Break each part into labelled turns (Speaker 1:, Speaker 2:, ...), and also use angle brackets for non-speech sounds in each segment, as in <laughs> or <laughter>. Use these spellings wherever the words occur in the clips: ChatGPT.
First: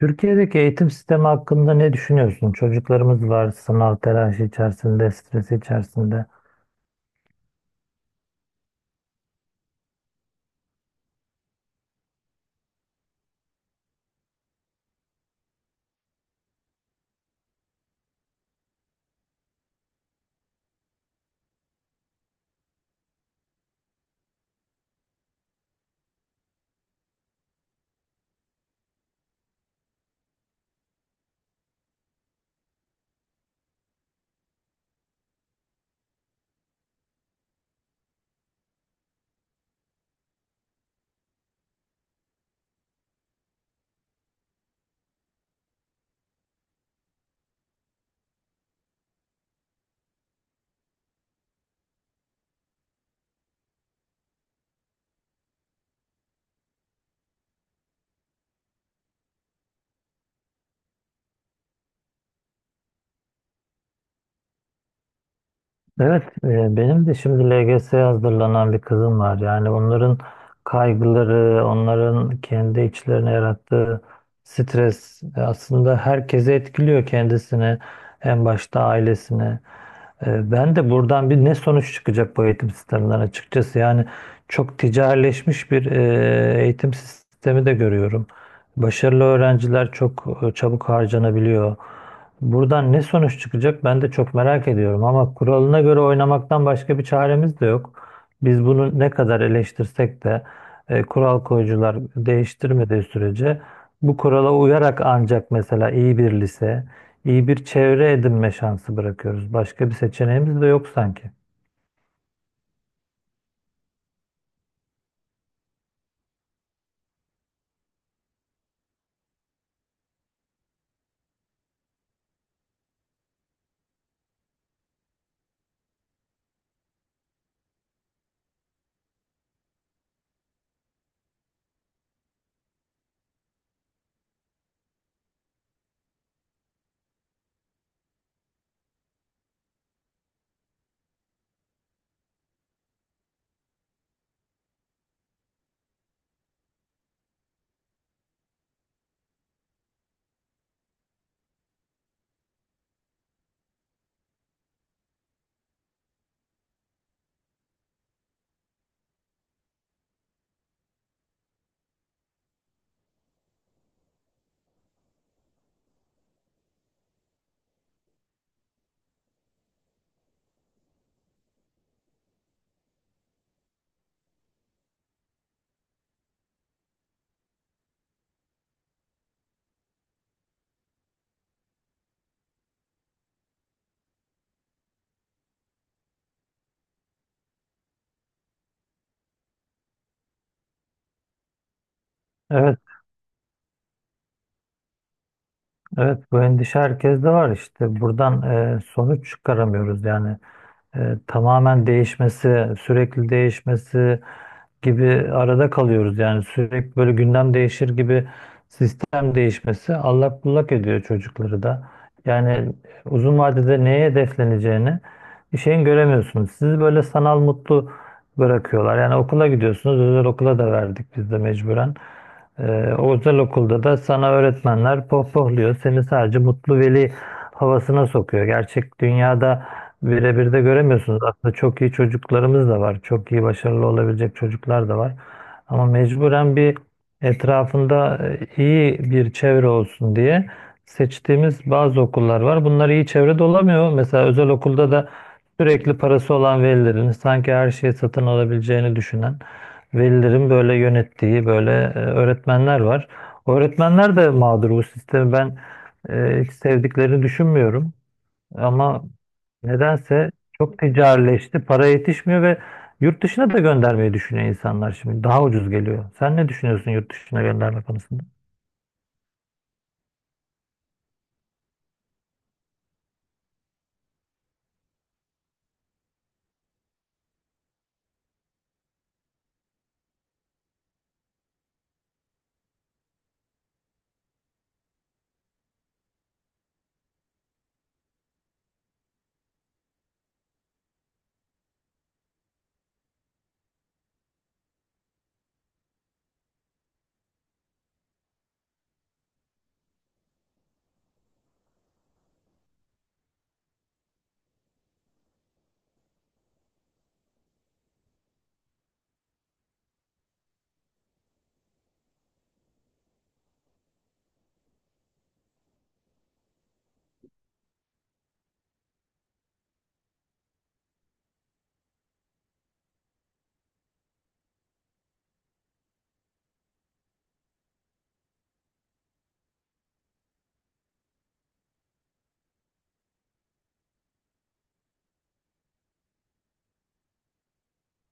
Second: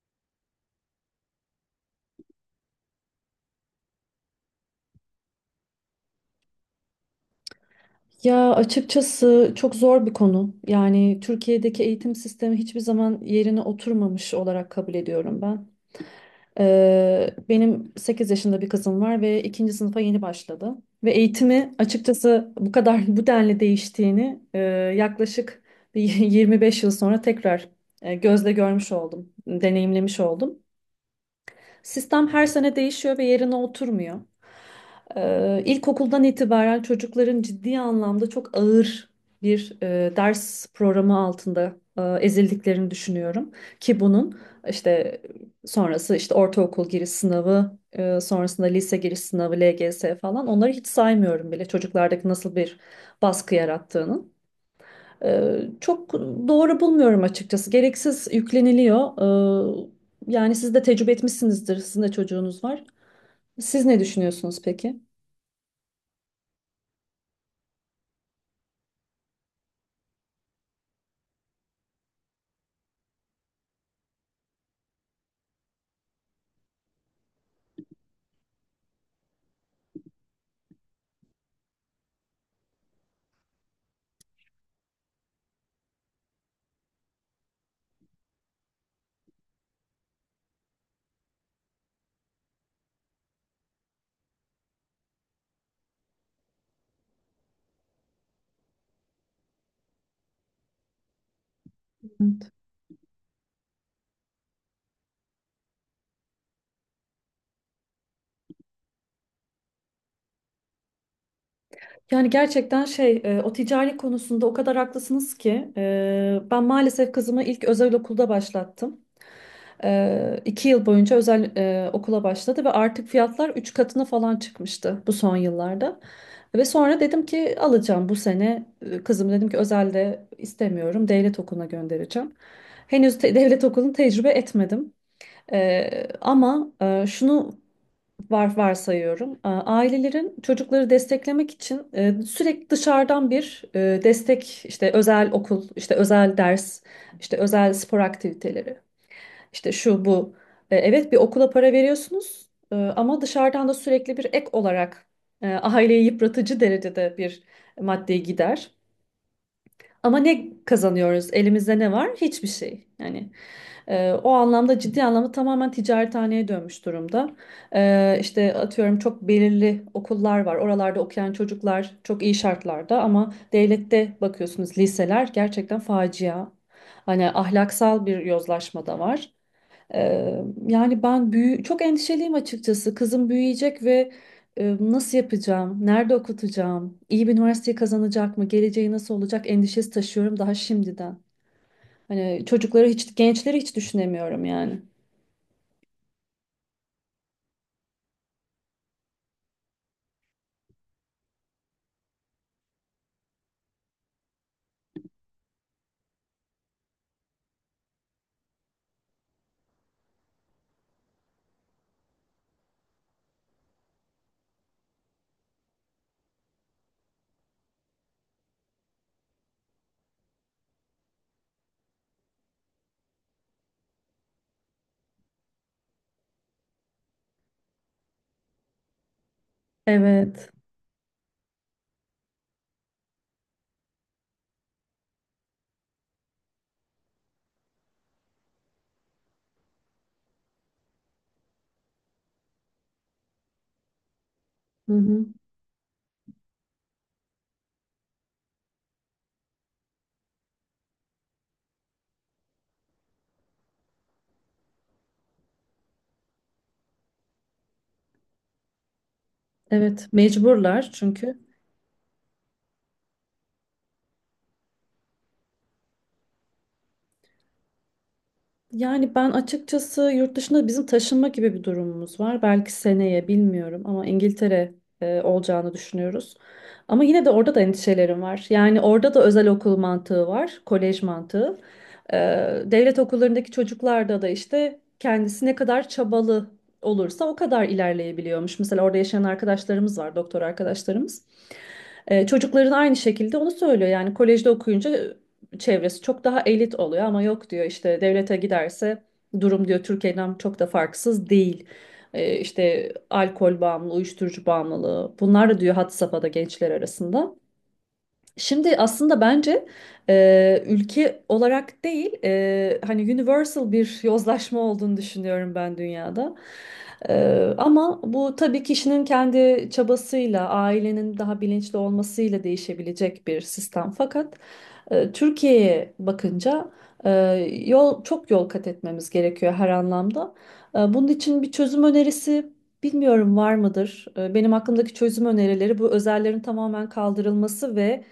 Speaker 1: Türkiye'deki eğitim sistemi hakkında ne düşünüyorsun? Çocuklarımız var sınav telaşı içerisinde, stres içerisinde.
Speaker 2: Ya açıkçası çok zor bir konu. Yani Türkiye'deki eğitim sistemi hiçbir zaman yerine oturmamış olarak kabul ediyorum ben. Benim 8 yaşında bir kızım var ve ikinci sınıfa yeni başladı. Ve eğitimi açıkçası bu kadar <laughs> bu denli değiştiğini yaklaşık bir <laughs> 25 yıl sonra tekrar gözle görmüş oldum, deneyimlemiş oldum. Sistem her sene değişiyor ve yerine oturmuyor. İlkokuldan itibaren çocukların ciddi anlamda çok ağır bir ders programı altında ezildiklerini düşünüyorum. Ki bunun işte sonrası işte ortaokul giriş sınavı, sonrasında lise giriş sınavı, LGS falan onları hiç saymıyorum bile çocuklardaki nasıl bir baskı yarattığının. Çok doğru bulmuyorum açıkçası. Gereksiz yükleniliyor. Yani siz de tecrübe etmişsinizdir. Sizin de çocuğunuz var. Siz ne düşünüyorsunuz peki?
Speaker 1: Evet, benim de şimdi LGS'ye hazırlanan bir kızım var. Yani onların kaygıları, onların kendi içlerine yarattığı stres aslında herkesi etkiliyor kendisini, en başta ailesini. Ben de buradan bir ne sonuç çıkacak bu eğitim sisteminden açıkçası. Yani çok ticarileşmiş bir eğitim sistemi de görüyorum. Başarılı öğrenciler çok çabuk harcanabiliyor. Buradan ne sonuç çıkacak ben de çok merak ediyorum. Ama kuralına göre oynamaktan başka bir çaremiz de yok. Biz bunu ne kadar eleştirsek de kural koyucular
Speaker 2: Evet.
Speaker 1: değiştirmediği sürece bu kurala uyarak ancak mesela iyi bir lise, İyi bir çevre edinme şansı bırakıyoruz. Başka bir seçeneğimiz de yok sanki.
Speaker 2: Yani gerçekten o ticari konusunda o kadar haklısınız ki ben maalesef kızımı ilk özel okulda başlattım. İki yıl boyunca özel okula başladı ve artık fiyatlar üç katına falan çıkmıştı bu son yıllarda. Ve sonra dedim ki alacağım bu sene kızım dedim ki özelde istemiyorum, devlet okuluna göndereceğim. Devlet okulunu tecrübe etmedim. Ama şunu varsayıyorum. Ailelerin çocukları desteklemek için sürekli dışarıdan bir destek, işte özel okul, işte özel ders, işte özel spor aktiviteleri. İşte şu bu. Evet, bir okula para veriyorsunuz ama dışarıdan da sürekli bir ek olarak aileyi yıpratıcı derecede bir maddi gider. Ama ne kazanıyoruz? Elimizde ne var? Hiçbir şey. Yani o anlamda ciddi anlamda tamamen ticarethaneye dönmüş durumda. İşte atıyorum, çok belirli okullar var. Oralarda okuyan çocuklar çok iyi şartlarda ama devlette bakıyorsunuz liseler gerçekten facia. Hani ahlaksal bir yozlaşma da var. Yani ben çok endişeliyim açıkçası. Kızım büyüyecek ve nasıl yapacağım? Nerede okutacağım? İyi bir üniversiteyi kazanacak mı? Geleceği nasıl olacak? Endişesi taşıyorum daha şimdiden. Hani
Speaker 1: Evet,
Speaker 2: çocukları hiç, gençleri hiç düşünemiyorum yani.
Speaker 1: evet, bu endişe herkeste var işte. Buradan sonuç çıkaramıyoruz yani. Tamamen değişmesi, sürekli değişmesi gibi arada kalıyoruz. Yani sürekli böyle gündem değişir gibi sistem değişmesi allak bullak ediyor çocukları da. Yani uzun vadede neye hedefleneceğini bir şeyin göremiyorsunuz. Sizi böyle sanal mutlu bırakıyorlar. Yani okula gidiyorsunuz. Özel okula da verdik biz de mecburen. O özel okulda da sana öğretmenler pohpohluyor. Seni sadece mutlu veli havasına sokuyor. Gerçek dünyada
Speaker 2: Evet.
Speaker 1: birebir de göremiyorsunuz. Aslında çok iyi çocuklarımız da var. Çok iyi başarılı olabilecek çocuklar da var. Ama mecburen bir etrafında iyi bir çevre olsun diye seçtiğimiz bazı okullar var. Bunlar iyi çevrede olamıyor. Mesela özel okulda
Speaker 2: Hı
Speaker 1: da
Speaker 2: hı.
Speaker 1: sürekli parası olan velilerin sanki her şeyi satın alabileceğini düşünen velilerin böyle yönettiği böyle öğretmenler var. O öğretmenler de mağdur, bu sistemi ben hiç sevdiklerini düşünmüyorum. Ama
Speaker 2: Evet,
Speaker 1: nedense çok
Speaker 2: mecburlar çünkü.
Speaker 1: ticarileşti. Para yetişmiyor ve yurt dışına da göndermeyi düşünüyor insanlar şimdi. Daha ucuz geliyor. Sen ne düşünüyorsun yurt dışına gönderme konusunda?
Speaker 2: Yani ben açıkçası yurt dışında bizim taşınma gibi bir durumumuz var. Belki seneye bilmiyorum ama İngiltere olacağını düşünüyoruz. Ama yine de orada da endişelerim var. Yani orada da özel okul mantığı var, kolej mantığı. E, Devlet okullarındaki çocuklarda da işte kendisi ne kadar çabalı olursa o kadar ilerleyebiliyormuş. Mesela orada yaşayan arkadaşlarımız var, doktor arkadaşlarımız. Çocukların aynı şekilde onu söylüyor. Yani kolejde okuyunca çevresi çok daha elit oluyor ama yok diyor işte devlete giderse durum diyor Türkiye'den çok da farksız değil. İşte alkol bağımlılığı, uyuşturucu bağımlılığı bunlar da diyor had safhada gençler arasında. Şimdi aslında bence ülke olarak değil, hani universal bir yozlaşma olduğunu düşünüyorum ben dünyada. E, Ama bu tabii kişinin kendi çabasıyla, ailenin daha bilinçli olmasıyla değişebilecek bir sistem. Fakat Türkiye'ye bakınca e, yol kat etmemiz gerekiyor her anlamda. Bunun için bir çözüm önerisi bilmiyorum var mıdır? Benim aklımdaki çözüm önerileri bu özellerin tamamen kaldırılması ve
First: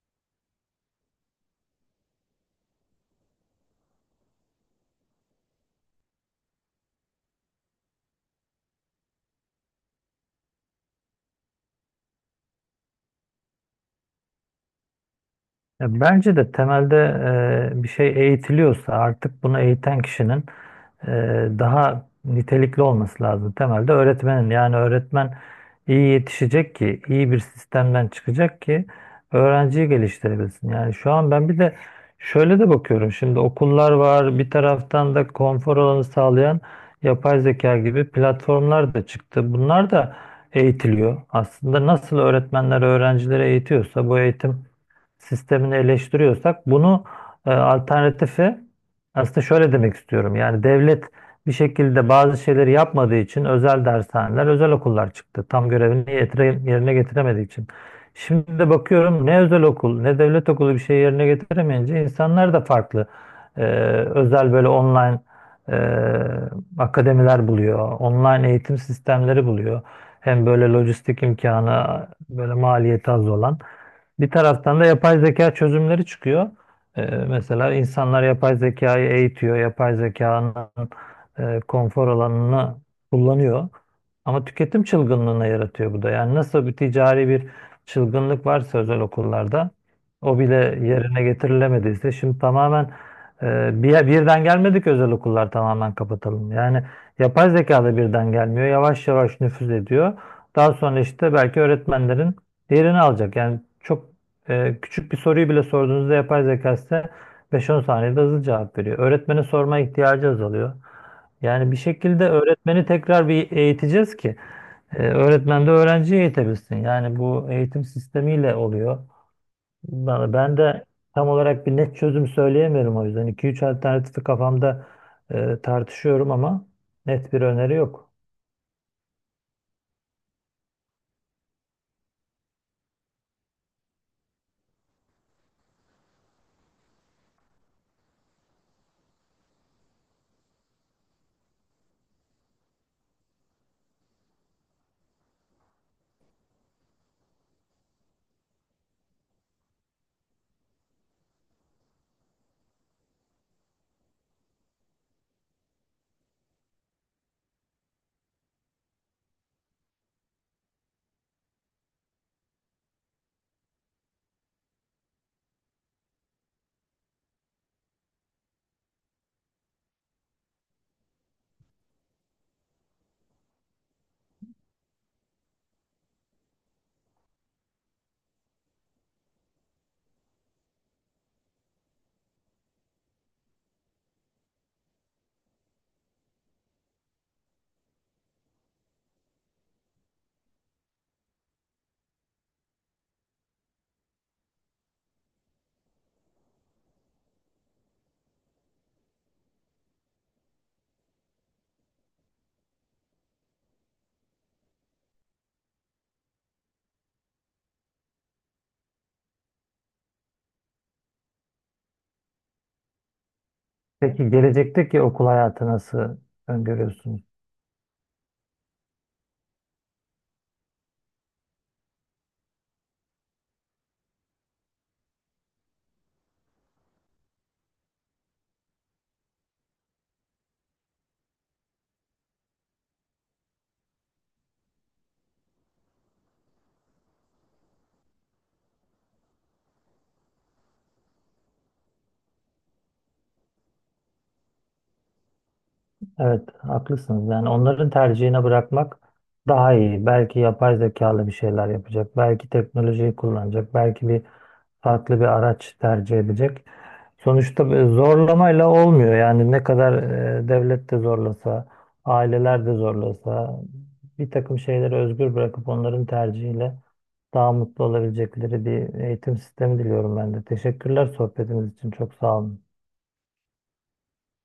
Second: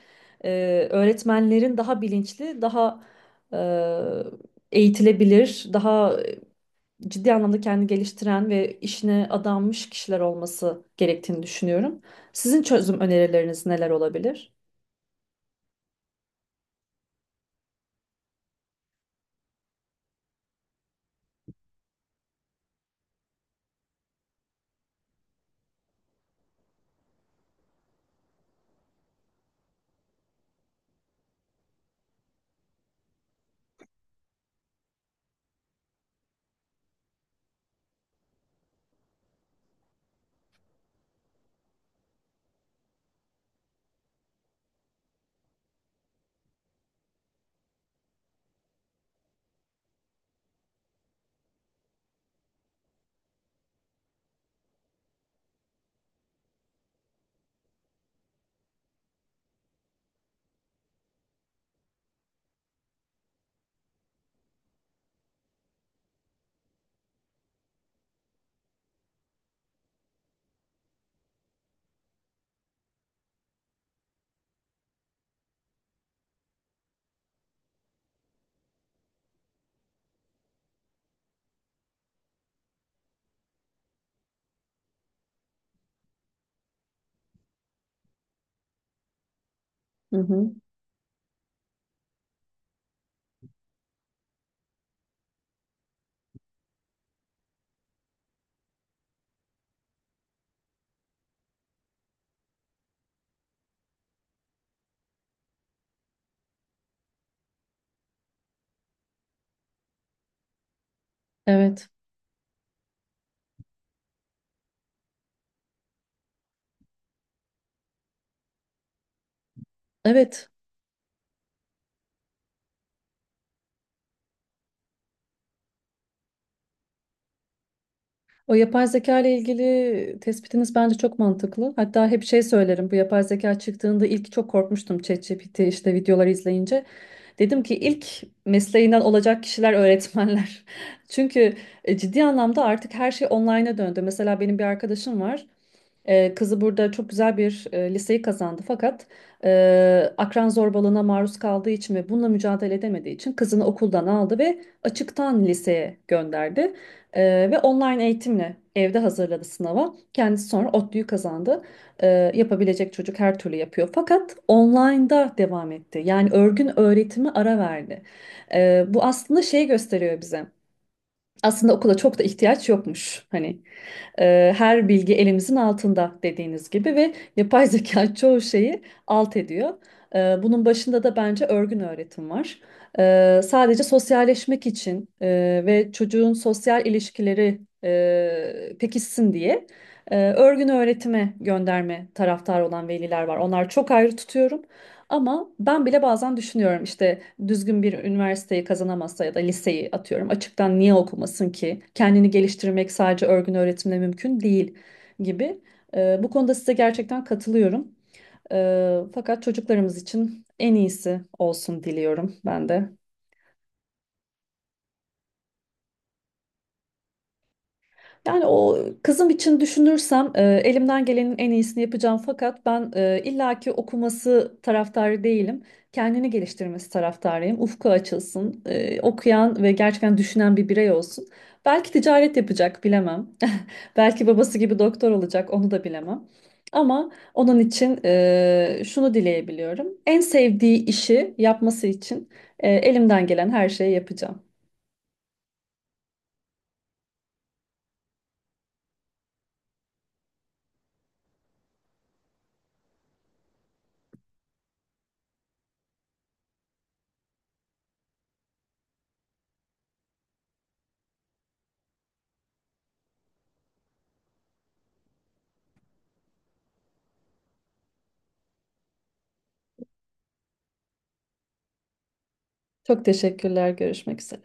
Speaker 2: öğretmenlerin daha bilinçli, daha e, eğitilebilir, daha ciddi anlamda kendini geliştiren ve işine adanmış kişiler olması gerektiğini düşünüyorum. Sizin çözüm önerileriniz neler olabilir?
Speaker 1: Ya bence de temelde bir şey eğitiliyorsa artık bunu eğiten kişinin e, daha nitelikli olması lazım. Temelde öğretmenin, yani öğretmen iyi yetişecek ki iyi bir sistemden çıkacak ki öğrenciyi geliştirebilsin. Yani şu an ben bir de şöyle de bakıyorum, şimdi okullar var, bir taraftan da konfor alanı sağlayan yapay zeka gibi platformlar da çıktı. Bunlar da eğitiliyor. Aslında nasıl öğretmenler öğrencileri eğitiyorsa, bu eğitim sistemini eleştiriyorsak bunu alternatifi, aslında şöyle demek istiyorum. Yani devlet bir şekilde bazı şeyleri yapmadığı için özel dershaneler, özel okullar çıktı. Tam görevini yerine getiremediği için. Şimdi de bakıyorum, ne özel okul ne devlet okulu bir şey yerine getiremeyince insanlar da farklı e, özel, böyle online e, akademiler buluyor. Online eğitim sistemleri buluyor. Hem böyle lojistik imkanı böyle maliyeti az olan. Bir taraftan da yapay zeka çözümleri çıkıyor. Mesela insanlar yapay zekayı eğitiyor, yapay zekanın konfor alanını kullanıyor. Ama tüketim çılgınlığına yaratıyor bu da. Yani nasıl bir ticari bir çılgınlık varsa özel okullarda
Speaker 2: Hı
Speaker 1: o
Speaker 2: hı.
Speaker 1: bile yerine getirilemediyse şimdi tamamen birden gelmedik özel okullar tamamen kapatalım. Yani yapay zeka da birden gelmiyor. Yavaş yavaş nüfuz ediyor. Daha sonra işte belki öğretmenlerin diğerini alacak. Yani çok küçük bir soruyu bile sorduğunuzda yapay zeka size 5-10 saniyede hızlı cevap veriyor. Öğretmene sorma ihtiyacı azalıyor. Yani bir
Speaker 2: Evet.
Speaker 1: şekilde öğretmeni tekrar bir eğiteceğiz ki öğretmen de öğrenciyi eğitebilsin. Yani bu eğitim sistemiyle oluyor. Ben
Speaker 2: Evet.
Speaker 1: ben de tam olarak bir net çözüm söyleyemiyorum o yüzden. İki üç alternatifi kafamda tartışıyorum ama net bir öneri yok.
Speaker 2: O yapay zeka ile ilgili tespitiniz bence çok mantıklı. Hatta hep şey söylerim. Bu yapay zeka çıktığında ilk çok korkmuştum, ChatGPT işte videoları izleyince. Dedim ki ilk mesleğinden olacak kişiler öğretmenler. <laughs> Çünkü ciddi anlamda artık her şey online'a döndü. Mesela benim bir arkadaşım var. Kızı burada çok güzel bir liseyi kazandı fakat akran zorbalığına maruz kaldığı için ve bununla mücadele edemediği için kızını okuldan aldı ve açıktan liseye gönderdi. Ve online eğitimle evde hazırladı sınava. Kendisi sonra ODTÜ'yü kazandı. Yapabilecek çocuk her türlü yapıyor. Fakat online'da devam etti. Yani örgün öğretimi ara verdi. Bu aslında şey gösteriyor bize. Aslında okula çok da ihtiyaç yokmuş. Hani her bilgi elimizin altında dediğiniz gibi ve yapay zeka <laughs> çoğu şeyi alt ediyor. Bunun başında da bence örgün öğretim var. Sadece sosyalleşmek için ve çocuğun sosyal ilişkileri pekişsin diye örgün öğretime gönderme taraftar olan veliler var. Onlar çok ayrı tutuyorum. Ama ben bile bazen düşünüyorum işte düzgün bir üniversiteyi kazanamazsa ya da liseyi atıyorum açıktan niye okumasın ki? Kendini geliştirmek sadece örgün öğretimle mümkün değil gibi. Bu konuda size gerçekten katılıyorum. Fakat çocuklarımız için en iyisi olsun diliyorum ben de.
Speaker 1: Peki gelecekteki okul hayatı nasıl öngörüyorsunuz?
Speaker 2: Yani o kızım için düşünürsem elimden gelenin en iyisini yapacağım fakat ben illaki okuması taraftarı değilim. Kendini geliştirmesi taraftarıyım. Ufku açılsın, okuyan ve gerçekten düşünen bir birey olsun. Belki ticaret yapacak, bilemem. <laughs> Belki babası gibi doktor olacak, onu da bilemem. Ama onun için şunu dileyebiliyorum. En sevdiği işi yapması için elimden gelen her şeyi yapacağım.
Speaker 1: Evet, haklısınız. Yani onların tercihine bırakmak daha iyi. Belki yapay zekalı bir şeyler yapacak, belki teknolojiyi kullanacak, belki bir farklı bir araç tercih edecek. Sonuçta bir zorlamayla olmuyor. Yani ne kadar devlet de zorlasa, aileler de zorlasa, bir takım şeyleri özgür bırakıp onların tercihiyle daha mutlu olabilecekleri bir eğitim sistemi diliyorum ben de. Teşekkürler sohbetiniz için. Çok sağ olun.
Speaker 2: Çok teşekkürler. Görüşmek üzere.